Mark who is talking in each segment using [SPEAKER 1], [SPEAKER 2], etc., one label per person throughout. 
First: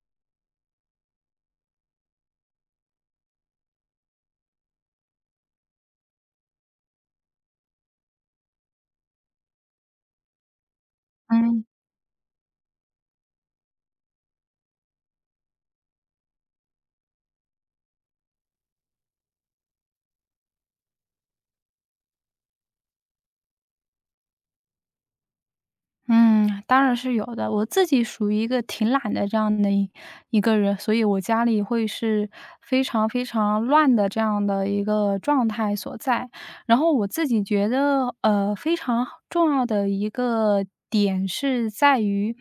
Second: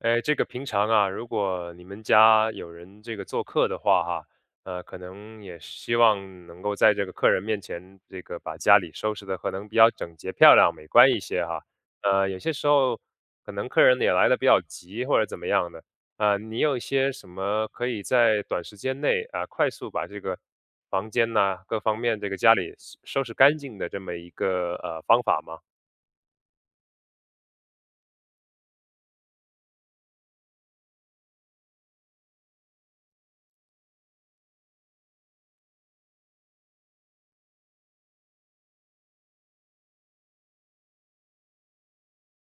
[SPEAKER 1] 哎，这个平常啊，如果你们家有人这个做客的话哈，可能也希望能够在这个客人面前，这个把家里收拾的可能比较整洁漂亮、美观一些
[SPEAKER 2] 嗯
[SPEAKER 1] 哈。有些时候可能客人也来的比较急或者怎么样的，啊，你有一些什么可以在短时间内啊，快速把这个房间呐、各方面这个家里收拾干净的这么一个方法吗？
[SPEAKER 2] 嗯，当然是有的。我自己属于一个挺懒的这样的一个人，所以我家里会是非常非常乱的这样的一个状态所在。然后我自己觉得，非常重要的一个点是在于，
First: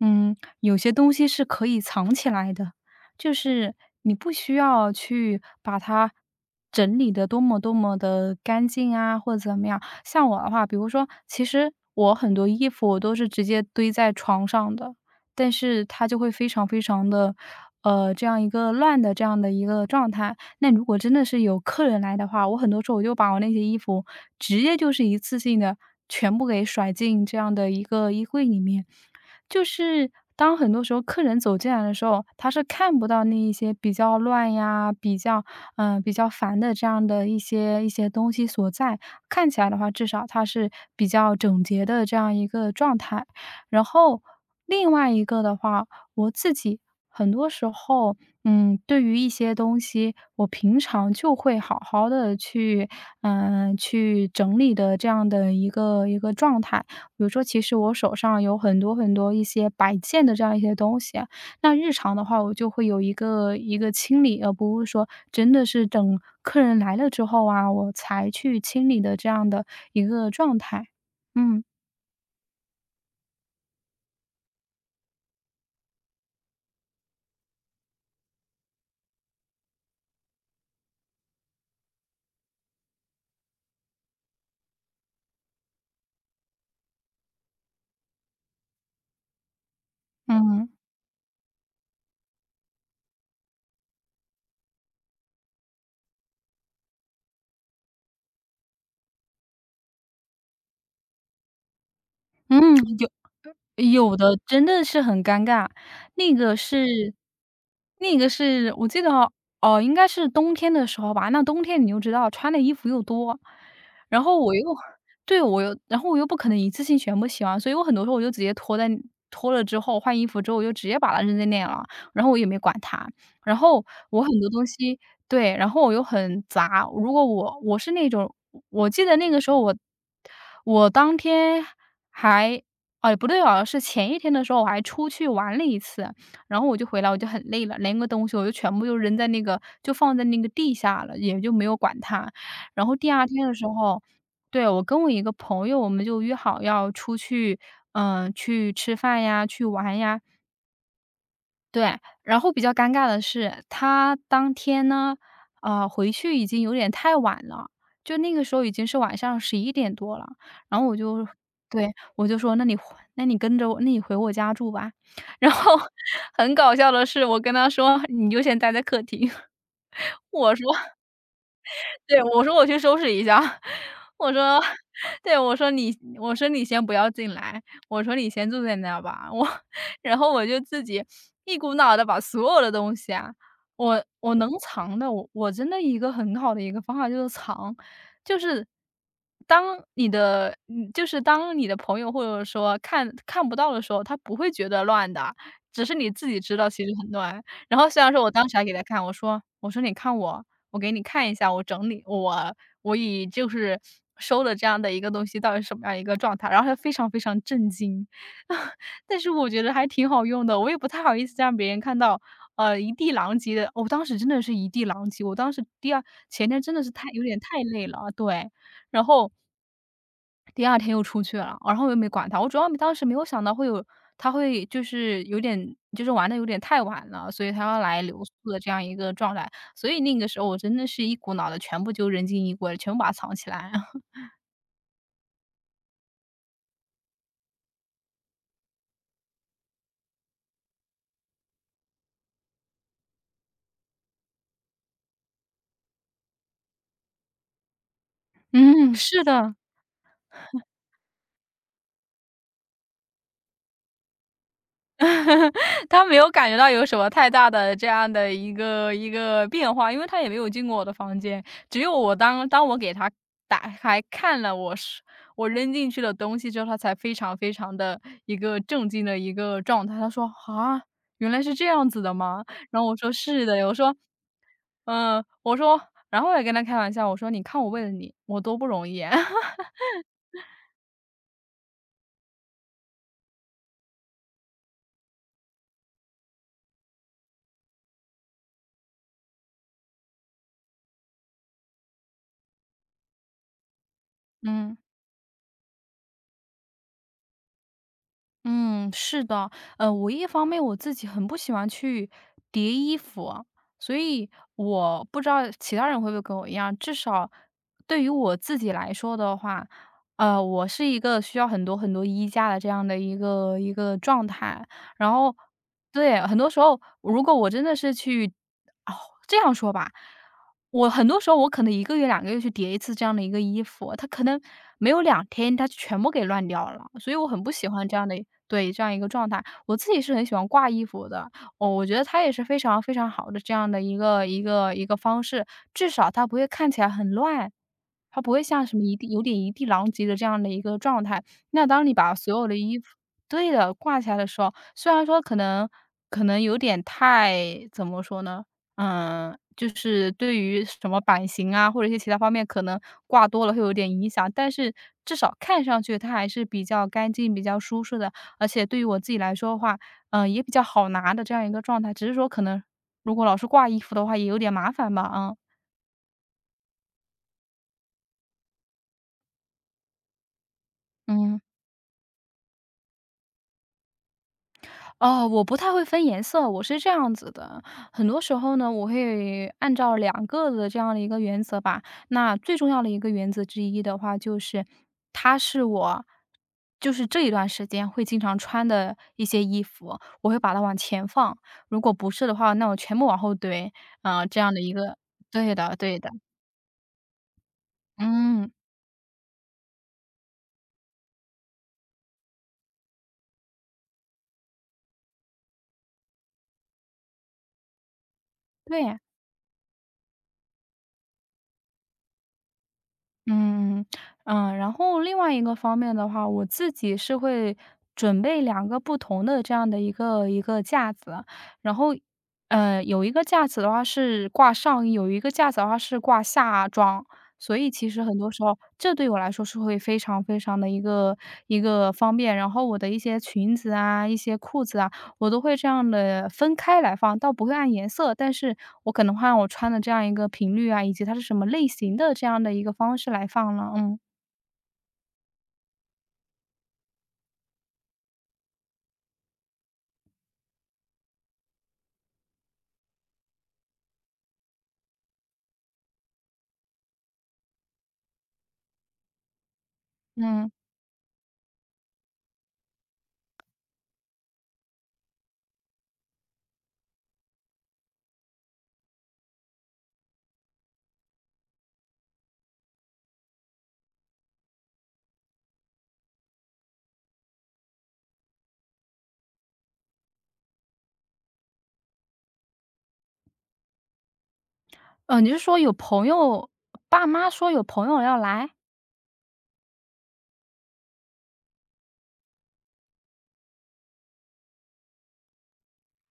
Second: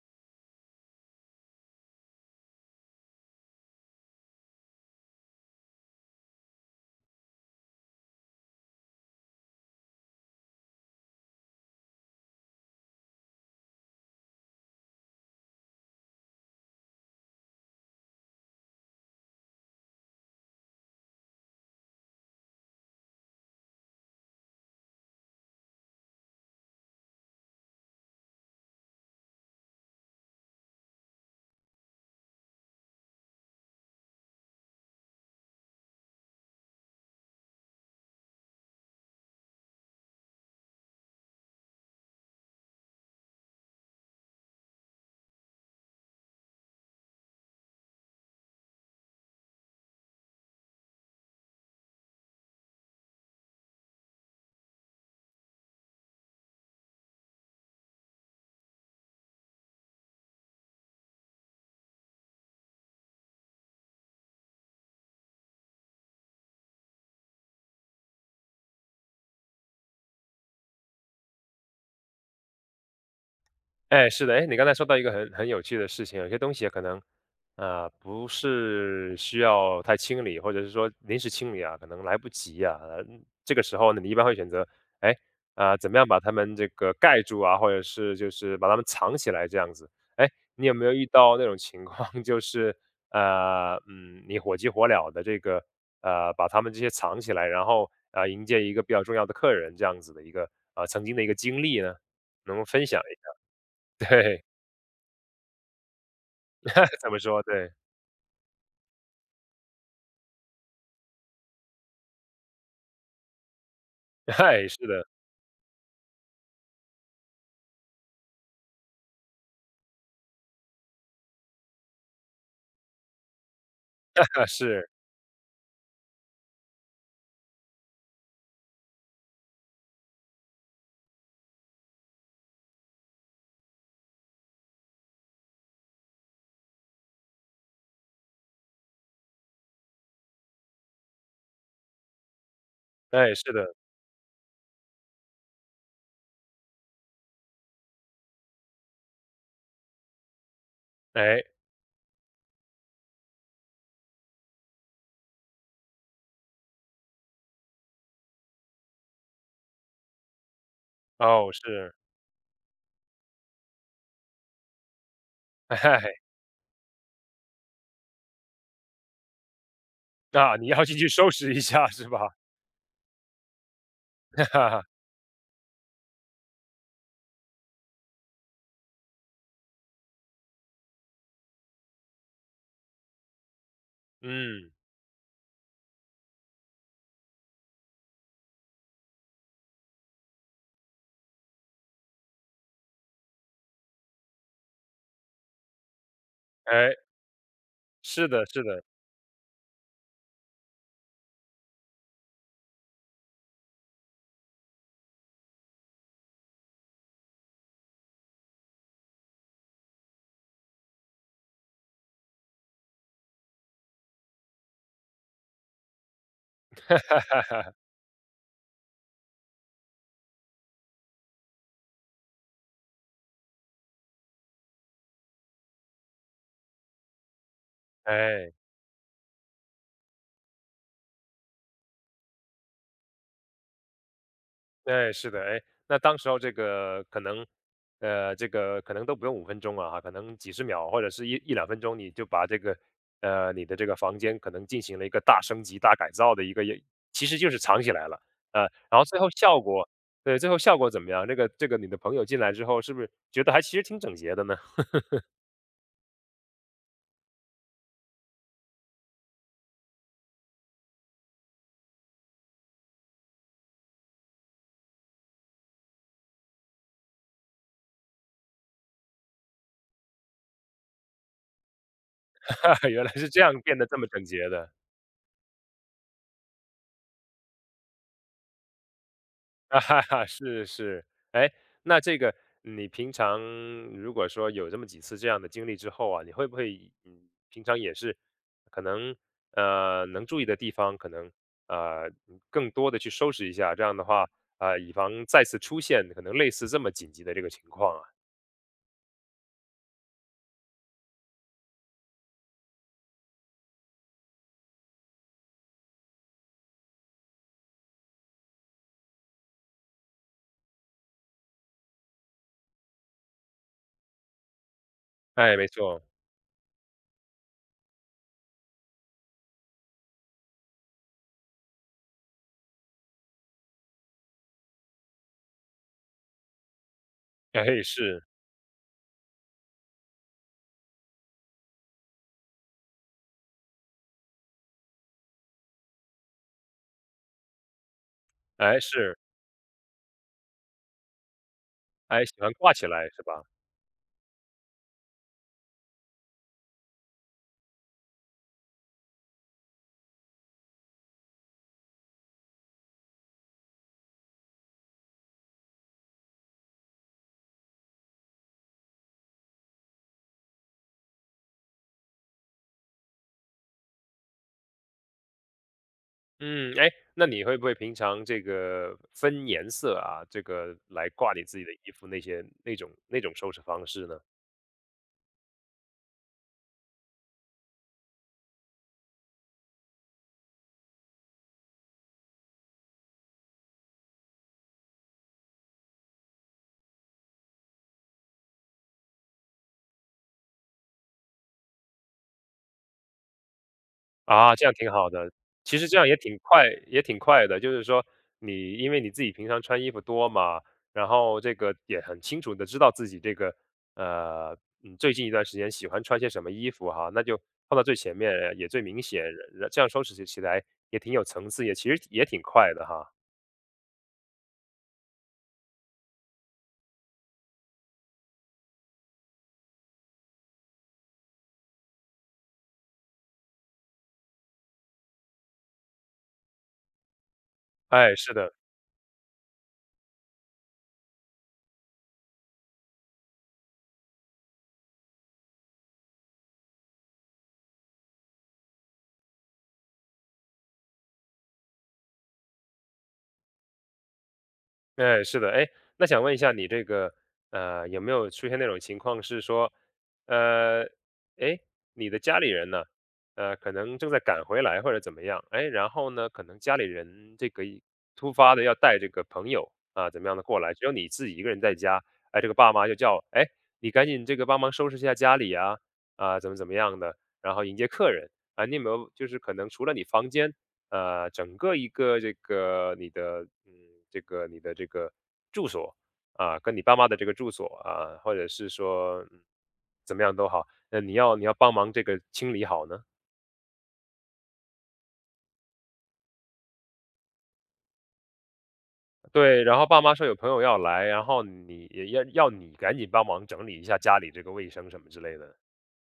[SPEAKER 2] 有些东西是可以藏起来的，就是你不需要去把它整理的多么多么的干净啊，或者怎么样。像我的话，比如说，其实我很多衣服我都是直接堆在床上的，但是它就会非常非常的，这样一个乱的这样的一个状态。那如果真的是有客人来的话，我很多时候我就把我那些衣服直接就是一次性的全部给甩进这样的一个衣柜里面。就是当很多时候客人走进来的时候，他是看不到那一些比较乱呀、比较比较烦的这样的一些东西所在。看起来的话，至少它是比较整洁的这样一个状态。然后另外一个的话，我自己很多时候，对于一些东西，我平常就会好好的去，去整理的这样的一个状态。比如说，其实我手上有很多很多一些摆件的这样一些东西啊，那日常的话我就会有一个一个清理，而不是说真的是等客人来了之后啊，我才去清理的这样的一个状态。嗯，
[SPEAKER 1] 哎，是的，哎，你刚才说到一个很有趣的事情，有些东西可能，不是需要太清理，或者是说临时清理啊，可能来不及啊。这个时候呢，你一般会选择，哎，啊、怎么样把它们这个盖住啊，或者是就是把它们藏起来这样子。哎，你
[SPEAKER 2] 嗯，
[SPEAKER 1] 有没有遇到那种情况，就是你火急火燎的这个把它们这些藏起来，然后迎接一个比较重要的客人这样子的一个曾经的一个经历呢？能不能
[SPEAKER 2] 嗯。
[SPEAKER 1] 分享一下？
[SPEAKER 2] 有的
[SPEAKER 1] 对。
[SPEAKER 2] 真的是很尴尬，那个
[SPEAKER 1] 怎
[SPEAKER 2] 是
[SPEAKER 1] 么说？对。
[SPEAKER 2] 我记得哦，哦，应该是冬天的时候吧，那冬天你就知道穿的衣服又多，然 后我又
[SPEAKER 1] 哎，是的。
[SPEAKER 2] 对，我又然后我又不可能一次性全部洗完，所以我很多时候我就直接脱了之后换衣服之后，我就直接把它扔在那了，然后我也没管它。然后我很 多东
[SPEAKER 1] 是。
[SPEAKER 2] 西对，然后我又很杂，如果我是那种我记得那个时候我当天还哦，也不对哦，是前一天的时候我还出去玩了一次，然后我就回来我就很累了，连个东西我就全部就扔在那个就放在那个地下了，也就没有管它。然后第二
[SPEAKER 1] 哎，
[SPEAKER 2] 天的
[SPEAKER 1] 是
[SPEAKER 2] 时
[SPEAKER 1] 的。
[SPEAKER 2] 候，对，我跟我一个朋友，我们就约好要出去，去吃饭呀，去玩呀。
[SPEAKER 1] 哎，
[SPEAKER 2] 对，然后比较尴尬的是，他当天呢，回去已经有点太晚了，就那个时候已经是晚上十一点多了。然后我就
[SPEAKER 1] 哦，
[SPEAKER 2] 对，
[SPEAKER 1] 是。
[SPEAKER 2] 我就说："那你跟着我那你回我家住吧。然后
[SPEAKER 1] 哎，
[SPEAKER 2] 很搞笑的是，我跟他说："你就先待在客厅。" 我
[SPEAKER 1] 那
[SPEAKER 2] 说
[SPEAKER 1] 你要进去收拾一下是
[SPEAKER 2] 对，
[SPEAKER 1] 吧？
[SPEAKER 2] 我说我去收拾一下，我 说
[SPEAKER 1] 哈哈。
[SPEAKER 2] 对，我说你先不要进来，我说你先坐在那儿吧，我 然后我就自己一股脑的把所有的东西啊，我能
[SPEAKER 1] 嗯，
[SPEAKER 2] 藏的，我真的一个很好的一个方法就是藏，就是当你的嗯就是当你的朋友或者说看不到的时候，他不会觉得乱的，只是你自己知道其实
[SPEAKER 1] 哎，
[SPEAKER 2] 很乱。然后虽然说
[SPEAKER 1] 是
[SPEAKER 2] 我
[SPEAKER 1] 的，
[SPEAKER 2] 当时
[SPEAKER 1] 是
[SPEAKER 2] 还给他
[SPEAKER 1] 的，
[SPEAKER 2] 看，我说：“你看我，我给你看一下，我整理我我以就是收的这样的一个东西到底是什么样一个状态。"然后他非常非常震惊，但是我觉得还挺好用的，我也不太好意思让别人看到，一地狼藉的我当时真的是一地狼藉，我当时前天真的是有点太累了啊，对。然后第二天又出去了，然后我又没管他。我主要当时没有想到他会就是有点就是玩的有点太晚了，所以他要来留宿
[SPEAKER 1] 哎。
[SPEAKER 2] 的这样一个状态。所以那个时候我真的是一股脑的全部就扔进衣柜了全部把它藏起来。
[SPEAKER 1] 哎，是的，哎，那当时候这个可能，这个可能都不用5分钟啊，可能几十秒或者是一两分钟，你就把这个，你的这个房间可能进行了一个大升级、大改造的一个也其实就是藏起来了。呃，
[SPEAKER 2] 嗯，
[SPEAKER 1] 然后最
[SPEAKER 2] 是
[SPEAKER 1] 后
[SPEAKER 2] 的。
[SPEAKER 1] 效果，对，最后效果怎么样？那个这个你的朋友进来之后，是不是觉得还其实挺整洁的呢？
[SPEAKER 2] 他没有感觉到有什么太大的这样的一个变化，因为他也没有进过我的房间。只有当我给他打开看了我扔进去的东西之后，他才非常非常的一个震惊的一个状态。他说："啊，原来是这样子的吗？"然后 我
[SPEAKER 1] 原
[SPEAKER 2] 说：
[SPEAKER 1] 来是这
[SPEAKER 2] “是的。"
[SPEAKER 1] 样
[SPEAKER 2] 我
[SPEAKER 1] 变得
[SPEAKER 2] 说：
[SPEAKER 1] 这么整洁的。
[SPEAKER 2] “嗯。"然后我也跟他开玩笑，我说："你看我为了你，我多不容易。"啊。
[SPEAKER 1] 啊哈 哈，是是，哎，那这个你平常如果说有这么几次这样的经历之后啊，你会不会，平常也是可能能注意的地方，可能呃更多的去收拾一下，这样的话，
[SPEAKER 2] 嗯。
[SPEAKER 1] 啊，以防再次出现可能类似这么紧急的这个情况啊。
[SPEAKER 2] 嗯，是的，我一方面我自己很不喜欢去叠衣服，所以我不知道其他人会不会跟我一样，至少对于我自己来说的话，我是一个需要很多很多衣架的这样的一个状态。然后，
[SPEAKER 1] 哎，没错。
[SPEAKER 2] 对，很多时候如果我真的是去，哦，这样说吧。我很多时候我可能一个月、两个月去叠一次这样的一个衣服，它可能没有两天它全部给乱掉了，所以我很不 喜
[SPEAKER 1] 哎
[SPEAKER 2] 欢这样的
[SPEAKER 1] 是。
[SPEAKER 2] 对，这样一个状态。我自己是很喜欢挂衣服的，哦，我觉得它也是非常非常好的这样的一个方式，至少它不会看起来很乱，它不会像什
[SPEAKER 1] 哎
[SPEAKER 2] 么一地
[SPEAKER 1] 是。
[SPEAKER 2] 有点一地狼藉的这样的一个状态。那当你把
[SPEAKER 1] 哎
[SPEAKER 2] 所
[SPEAKER 1] 喜
[SPEAKER 2] 有
[SPEAKER 1] 欢
[SPEAKER 2] 的
[SPEAKER 1] 挂
[SPEAKER 2] 衣
[SPEAKER 1] 起
[SPEAKER 2] 服
[SPEAKER 1] 来是吧？
[SPEAKER 2] 对的，挂起来的时候，虽然说可能有点太怎么说呢？就是对于什么版型啊，或者一些其他方面可能挂多了会有点影响，但是至少看上去它还是比较干净、比较舒适的，而且对于我自己来说的话，也比较好拿的这样一个状态，只是说可能如果老是挂衣服的话也有点麻烦吧，啊，
[SPEAKER 1] 嗯，哎，那你会不会平常这个分颜色啊，这个来挂
[SPEAKER 2] 嗯。
[SPEAKER 1] 你自己的衣服那些那种收拾方式呢？
[SPEAKER 2] 哦，我不太会分颜色，我是这样子的，很多时候呢，我会按照两个的这样的一个原则吧。那最重要的一个原则之一的话，就是它是我就是这一段时间会经常穿的一些衣服，我会把它往前放，如果不是的话，那我全部往后堆，啊，这样
[SPEAKER 1] 啊，
[SPEAKER 2] 的
[SPEAKER 1] 这
[SPEAKER 2] 一
[SPEAKER 1] 样挺
[SPEAKER 2] 个
[SPEAKER 1] 好的，
[SPEAKER 2] 对的
[SPEAKER 1] 其实这
[SPEAKER 2] 对
[SPEAKER 1] 样
[SPEAKER 2] 的，
[SPEAKER 1] 也挺快，也挺快的。就是说
[SPEAKER 2] 嗯，
[SPEAKER 1] 你因为你自己平常穿衣服多嘛，然后这个也很清楚的知道自己这个呃，最近一段时间喜欢穿些什么衣服哈，那就放到最前面也最
[SPEAKER 2] 对。
[SPEAKER 1] 明显，这样收拾起来也挺有层次，也其实也挺快的哈。
[SPEAKER 2] 嗯，嗯，然后另外一个方面的话，我自己是会准备两个不同的这样的一个架子，然后，有一个架子的话是挂上衣，有一个架子的话是挂下装。所以其实
[SPEAKER 1] 哎，
[SPEAKER 2] 很多
[SPEAKER 1] 是
[SPEAKER 2] 时
[SPEAKER 1] 的。
[SPEAKER 2] 候，这对我来说是会非常非常的一个方便。然后我的一些裙子啊，一些裤子啊，我都会这样的分开来放，倒不会按颜色，但是我可能会按我穿的这样一个频率啊，以及它是什么类型的这样的一个方式来放了。嗯，
[SPEAKER 1] 哎，是的，哎，那想问一下你这个，有没有出现那种情况是说，呃，哎，你的家里人呢，可能正在赶回来或者怎么样，哎，然后呢，可能家里人这个一突发的要带这个朋友啊，怎么样的
[SPEAKER 2] 嗯，
[SPEAKER 1] 过来，只有你自己一个人在家，哎，这个爸妈就叫，哎，你赶紧这个帮忙收拾一下家里啊，啊，怎么样的，然后迎接客人啊，你有没有就是可能除了你房间整个一个这个你的，这个你的这个住所啊，跟你爸妈的这个住所啊，或者是说，怎么样都好，那你要帮忙这个清理好呢。
[SPEAKER 2] 你是说有朋友爸妈说有朋友要来？
[SPEAKER 1] 对，然后爸妈说有朋友要来，然后你也要你赶紧帮忙整理一下家里这个卫生什么之类的，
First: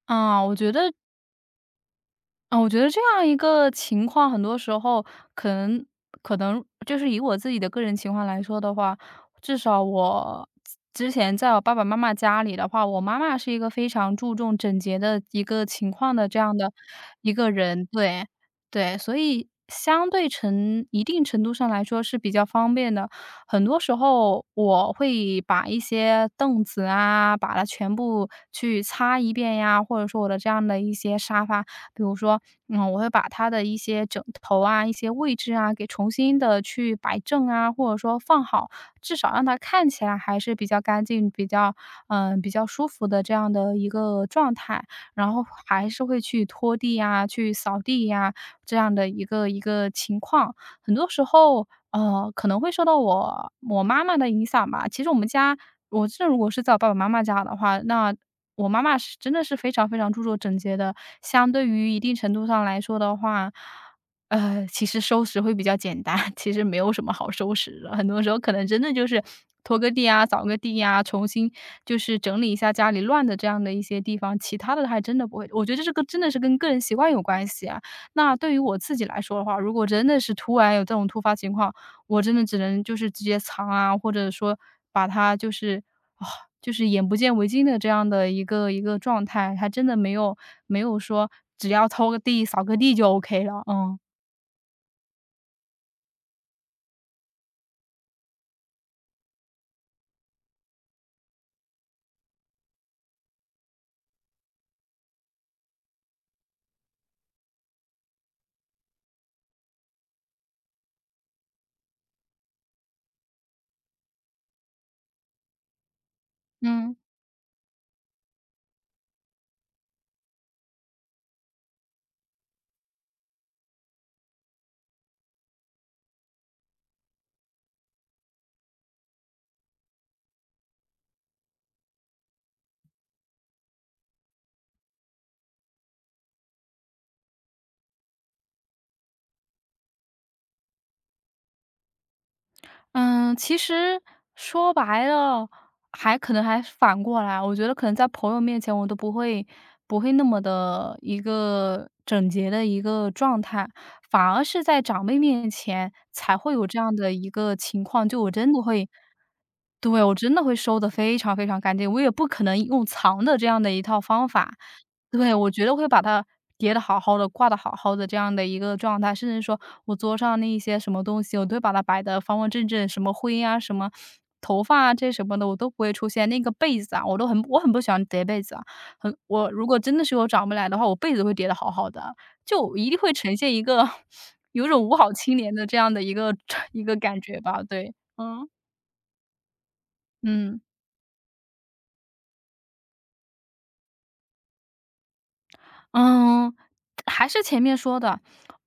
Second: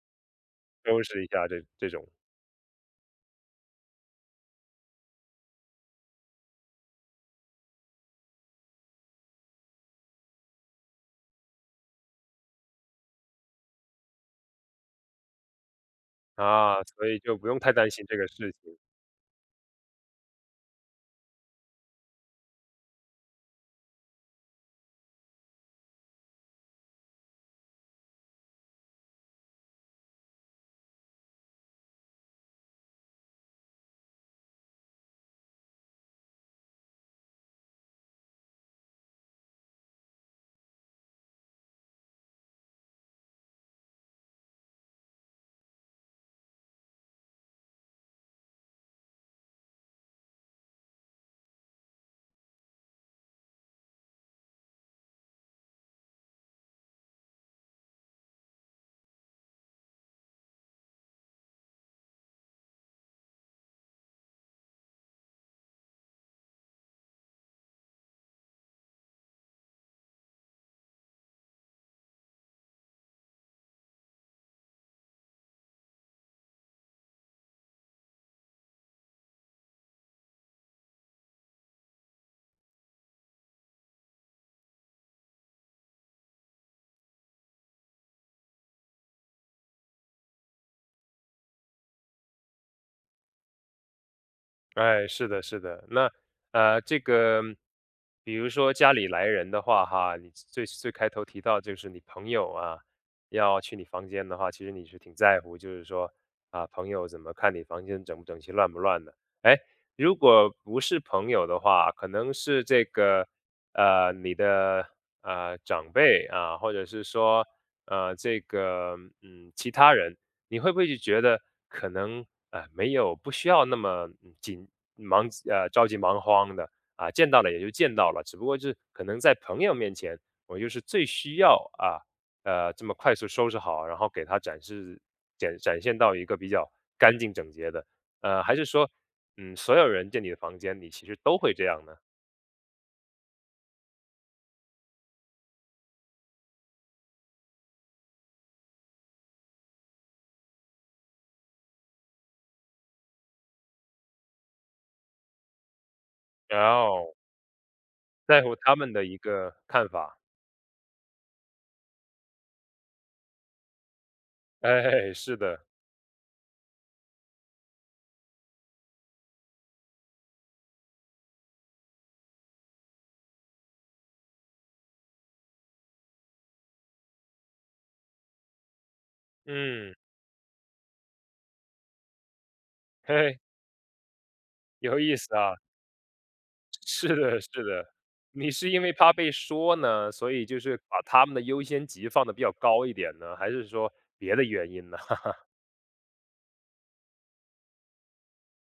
[SPEAKER 2] 啊，我觉得
[SPEAKER 1] 收拾一下这种
[SPEAKER 2] 啊，我觉得这样一个情况，很多时候可能可能就是以我自己的个人情况来说的话，至少我之前在我爸爸妈妈家里的话，我妈妈是一个非常注重整洁的一个情况的这样的
[SPEAKER 1] 啊，所以
[SPEAKER 2] 一
[SPEAKER 1] 就不
[SPEAKER 2] 个
[SPEAKER 1] 用太
[SPEAKER 2] 人，
[SPEAKER 1] 担心这
[SPEAKER 2] 对
[SPEAKER 1] 个事情。
[SPEAKER 2] 对，所以相对一定程度上来说是比较方便的。很多时候我会把一些凳子啊，把它全部去擦一遍呀，或者说我的这样的一些沙发比如说，我会把它的一些枕头啊、一些位置啊，给重新的去摆正啊，或者说放好，至少让它看起来还是比较干净、比较舒服的这样的一个状态。然后还是会去拖地呀、去扫地呀，这样的一个情况。很多时候，可能会受到我妈妈的影响吧。其实我们家我这如果是在我爸爸妈妈家的话，那我妈妈是真的是非常非常注重整洁的，相对于一定程度上来说的话，其实收拾会比较简单，其实没有什么好收拾的。很多时候可能真的就是拖个地啊、扫个地啊，重新就是整理一下家里乱的这样的一些地方，其他的还真的不会。我觉得这个真的是跟个人习惯有关系啊。那对于我自己来说的话，如果真的是突然有这种突发情况，我真的只能就是直接藏啊，或者说把它就是啊，就是眼不见为净的这样的一个状态，还真的没有说只要拖个地、扫个地就 OK 了，嗯。
[SPEAKER 1] 哎，是的，是的。那这个比如说家里来人的话，哈，你最开头提到就是你朋友啊，要去你房间的话，其实你是挺在乎，就是说啊，朋友怎么看你房间整不整齐、乱不乱的。哎，如果不是朋友的话，可能是这个你的长辈啊，或者
[SPEAKER 2] 嗯。
[SPEAKER 1] 是说这个其他人。你会不会就觉得可能没有不需要那么紧忙着急忙慌的啊，见到了也就见到了，只不过是可能在朋友面前，我就是最需要啊这么快速收拾好，然后给他展示展现到一个比较干净整洁的，还是说所有人进你的房间，你其实都会这样呢？
[SPEAKER 2] 嗯，其实说白了，还可能还反过来，我觉得可能在朋友面前我都不会那么的一个整洁的一个状态，反而是在长辈面前才会
[SPEAKER 1] 然
[SPEAKER 2] 有这样的
[SPEAKER 1] 后
[SPEAKER 2] 一个情况，就我
[SPEAKER 1] 在
[SPEAKER 2] 真
[SPEAKER 1] 乎
[SPEAKER 2] 的
[SPEAKER 1] 他
[SPEAKER 2] 会
[SPEAKER 1] 们的一个看
[SPEAKER 2] 对，我
[SPEAKER 1] 法，
[SPEAKER 2] 真的会收的非常非常干净，我也不可能用藏的这样的一套方法。
[SPEAKER 1] 哎，
[SPEAKER 2] 对，
[SPEAKER 1] 是
[SPEAKER 2] 我觉
[SPEAKER 1] 的，
[SPEAKER 2] 得会把它叠得好好的，挂得好好的这样的一个状态，甚至说我桌上那一些什么东西，我都会把它摆得方方正正，什么灰啊，什么头发啊，这什么的我都不会出现。那个被子啊，我很不喜欢叠被子啊，如果
[SPEAKER 1] 嗯，
[SPEAKER 2] 真的是我长辈来的话，我被子会叠得好好的，就一定会呈
[SPEAKER 1] 嘿，
[SPEAKER 2] 现一个 有一种五
[SPEAKER 1] 有
[SPEAKER 2] 好
[SPEAKER 1] 意思
[SPEAKER 2] 青年
[SPEAKER 1] 啊。
[SPEAKER 2] 的这样的一个 一 个
[SPEAKER 1] 是
[SPEAKER 2] 感觉
[SPEAKER 1] 的，是
[SPEAKER 2] 吧，
[SPEAKER 1] 的。
[SPEAKER 2] 对，嗯
[SPEAKER 1] 你是因为怕被说呢，所以
[SPEAKER 2] 嗯。
[SPEAKER 1] 就是把他们的优先级放的比较高一点呢，还是说别的原因呢？
[SPEAKER 2] 嗯，还是前面说的，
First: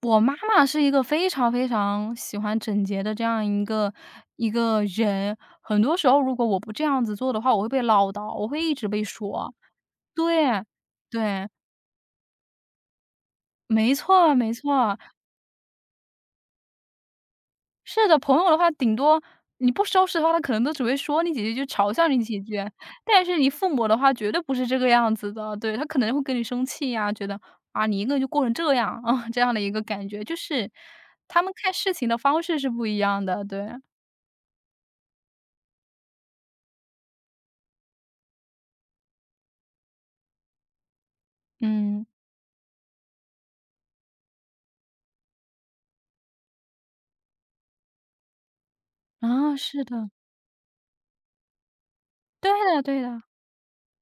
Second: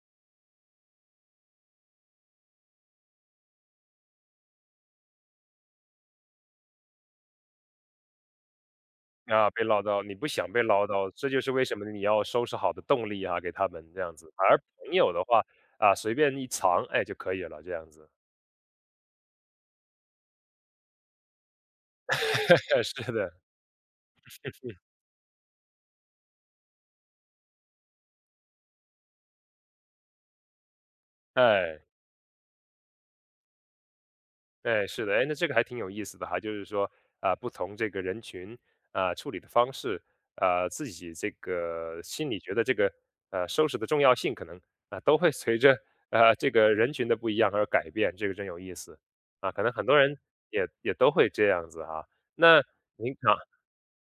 [SPEAKER 2] 我妈妈是一个非常非常喜欢整洁的这样一个人。很多时候如果我不这样子做的话，我会被唠叨，我会一直被
[SPEAKER 1] 啊，
[SPEAKER 2] 说。
[SPEAKER 1] 被唠叨，你不想被
[SPEAKER 2] 对，
[SPEAKER 1] 唠叨，这就
[SPEAKER 2] 对，
[SPEAKER 1] 是为什么你要收拾好的动力啊，给他们
[SPEAKER 2] 没
[SPEAKER 1] 这样子。
[SPEAKER 2] 错
[SPEAKER 1] 反
[SPEAKER 2] 没
[SPEAKER 1] 而朋
[SPEAKER 2] 错。
[SPEAKER 1] 友的话，啊，随便一藏，哎，就可以了，这样
[SPEAKER 2] 是
[SPEAKER 1] 子。
[SPEAKER 2] 的，朋友的话，顶多你不收拾的话，他可能都只会说你几句，就嘲笑你几句。
[SPEAKER 1] 是
[SPEAKER 2] 但
[SPEAKER 1] 的，
[SPEAKER 2] 是你父母的话，绝对不是这个样子的，对，他可能会跟你生气呀，觉得啊，你一个人就过成这样啊，这样的一个感觉，就是他们看
[SPEAKER 1] 哎。
[SPEAKER 2] 事情的方式是不一样的，对，
[SPEAKER 1] 哎，是的，哎，那这个还挺有意思的哈，就是说，啊、不同这个人群啊、处理的方式，啊、自己这个
[SPEAKER 2] 嗯，
[SPEAKER 1] 心里觉得这个收拾的重要性，可能啊、都会随着啊这个人群的不一样而改变，这个真有意思啊，
[SPEAKER 2] 啊，
[SPEAKER 1] 可能
[SPEAKER 2] 是
[SPEAKER 1] 很多
[SPEAKER 2] 的，
[SPEAKER 1] 人也都会这样子哈。
[SPEAKER 2] 对
[SPEAKER 1] 那
[SPEAKER 2] 的对
[SPEAKER 1] 您
[SPEAKER 2] 的。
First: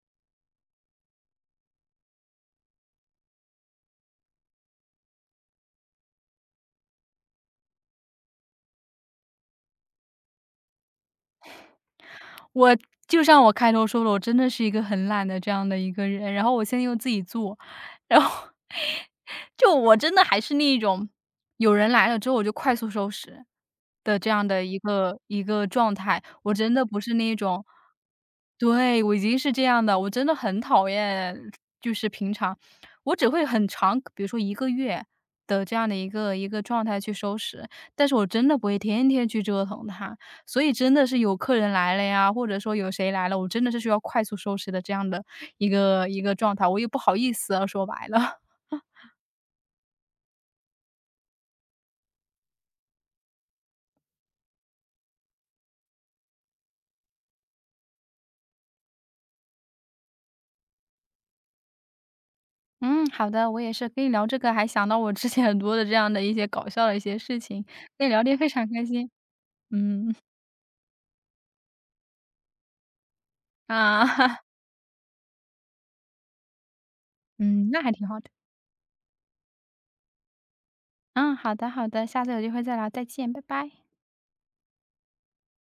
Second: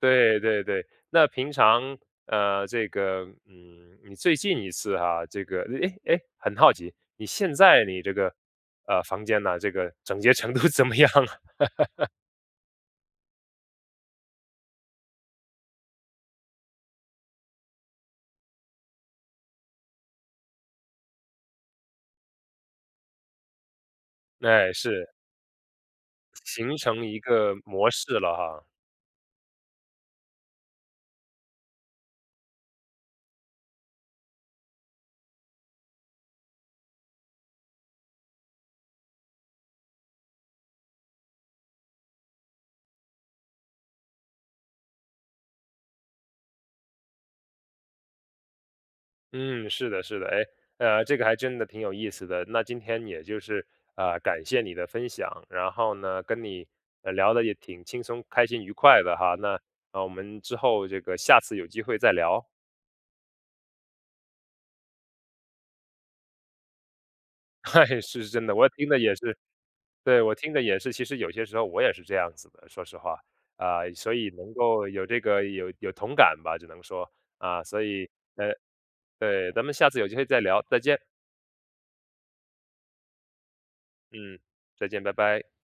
[SPEAKER 1] 对对对，那平常这个你最近一次哈，这个诶诶，很好奇，你现在你这个房间呢、这个整洁程度怎么样啊？
[SPEAKER 2] 我就像我开头说的，我真的是一个很懒的这样的一个人，然后我现在又自己做，然后 就我真的还是那一种有人来了之后我就快速收拾的这 样的
[SPEAKER 1] 哎，
[SPEAKER 2] 一
[SPEAKER 1] 是
[SPEAKER 2] 个一个状态，我真
[SPEAKER 1] 形
[SPEAKER 2] 的不
[SPEAKER 1] 成
[SPEAKER 2] 是
[SPEAKER 1] 一
[SPEAKER 2] 那
[SPEAKER 1] 个
[SPEAKER 2] 种
[SPEAKER 1] 模式了哈。
[SPEAKER 2] 对，我已经是这样的，我真的很讨厌，就是平常我只会很长，比如说一个月的这样的一个状态去收拾，但是我真的不会天天去折腾它。所以真的是有客人来了呀，或者说有谁来了，我真的是需要快速收拾的这样的一个状态，我也不好意思啊，说白了。
[SPEAKER 1] 嗯，是的，是的，哎，这个还真的挺有意思的。那今天也就是感谢你的分享，然后呢，跟你聊的也挺轻松、开心、愉快的哈。那啊我们之后这个下次有机会再聊。
[SPEAKER 2] 嗯，好的，我也是跟你聊这个，还想到我之前很多的这样的一些搞笑的一些事情，
[SPEAKER 1] 嗨，
[SPEAKER 2] 跟你聊
[SPEAKER 1] 是
[SPEAKER 2] 天
[SPEAKER 1] 真
[SPEAKER 2] 非
[SPEAKER 1] 的，
[SPEAKER 2] 常
[SPEAKER 1] 我
[SPEAKER 2] 开
[SPEAKER 1] 听的
[SPEAKER 2] 心。
[SPEAKER 1] 也是，
[SPEAKER 2] 嗯，
[SPEAKER 1] 对，我听的也是，其实有些时候我也是这样子的，说实话。啊，
[SPEAKER 2] 啊，
[SPEAKER 1] 所以 能够有这个有同感吧，只能说。啊，
[SPEAKER 2] 嗯，那
[SPEAKER 1] 所
[SPEAKER 2] 还
[SPEAKER 1] 以，
[SPEAKER 2] 挺好的。
[SPEAKER 1] 呃，对，咱们下次有机会再聊，再见。
[SPEAKER 2] 嗯，好的好的，下次有机会再聊，再见，拜拜。
[SPEAKER 1] 嗯，再见，拜拜。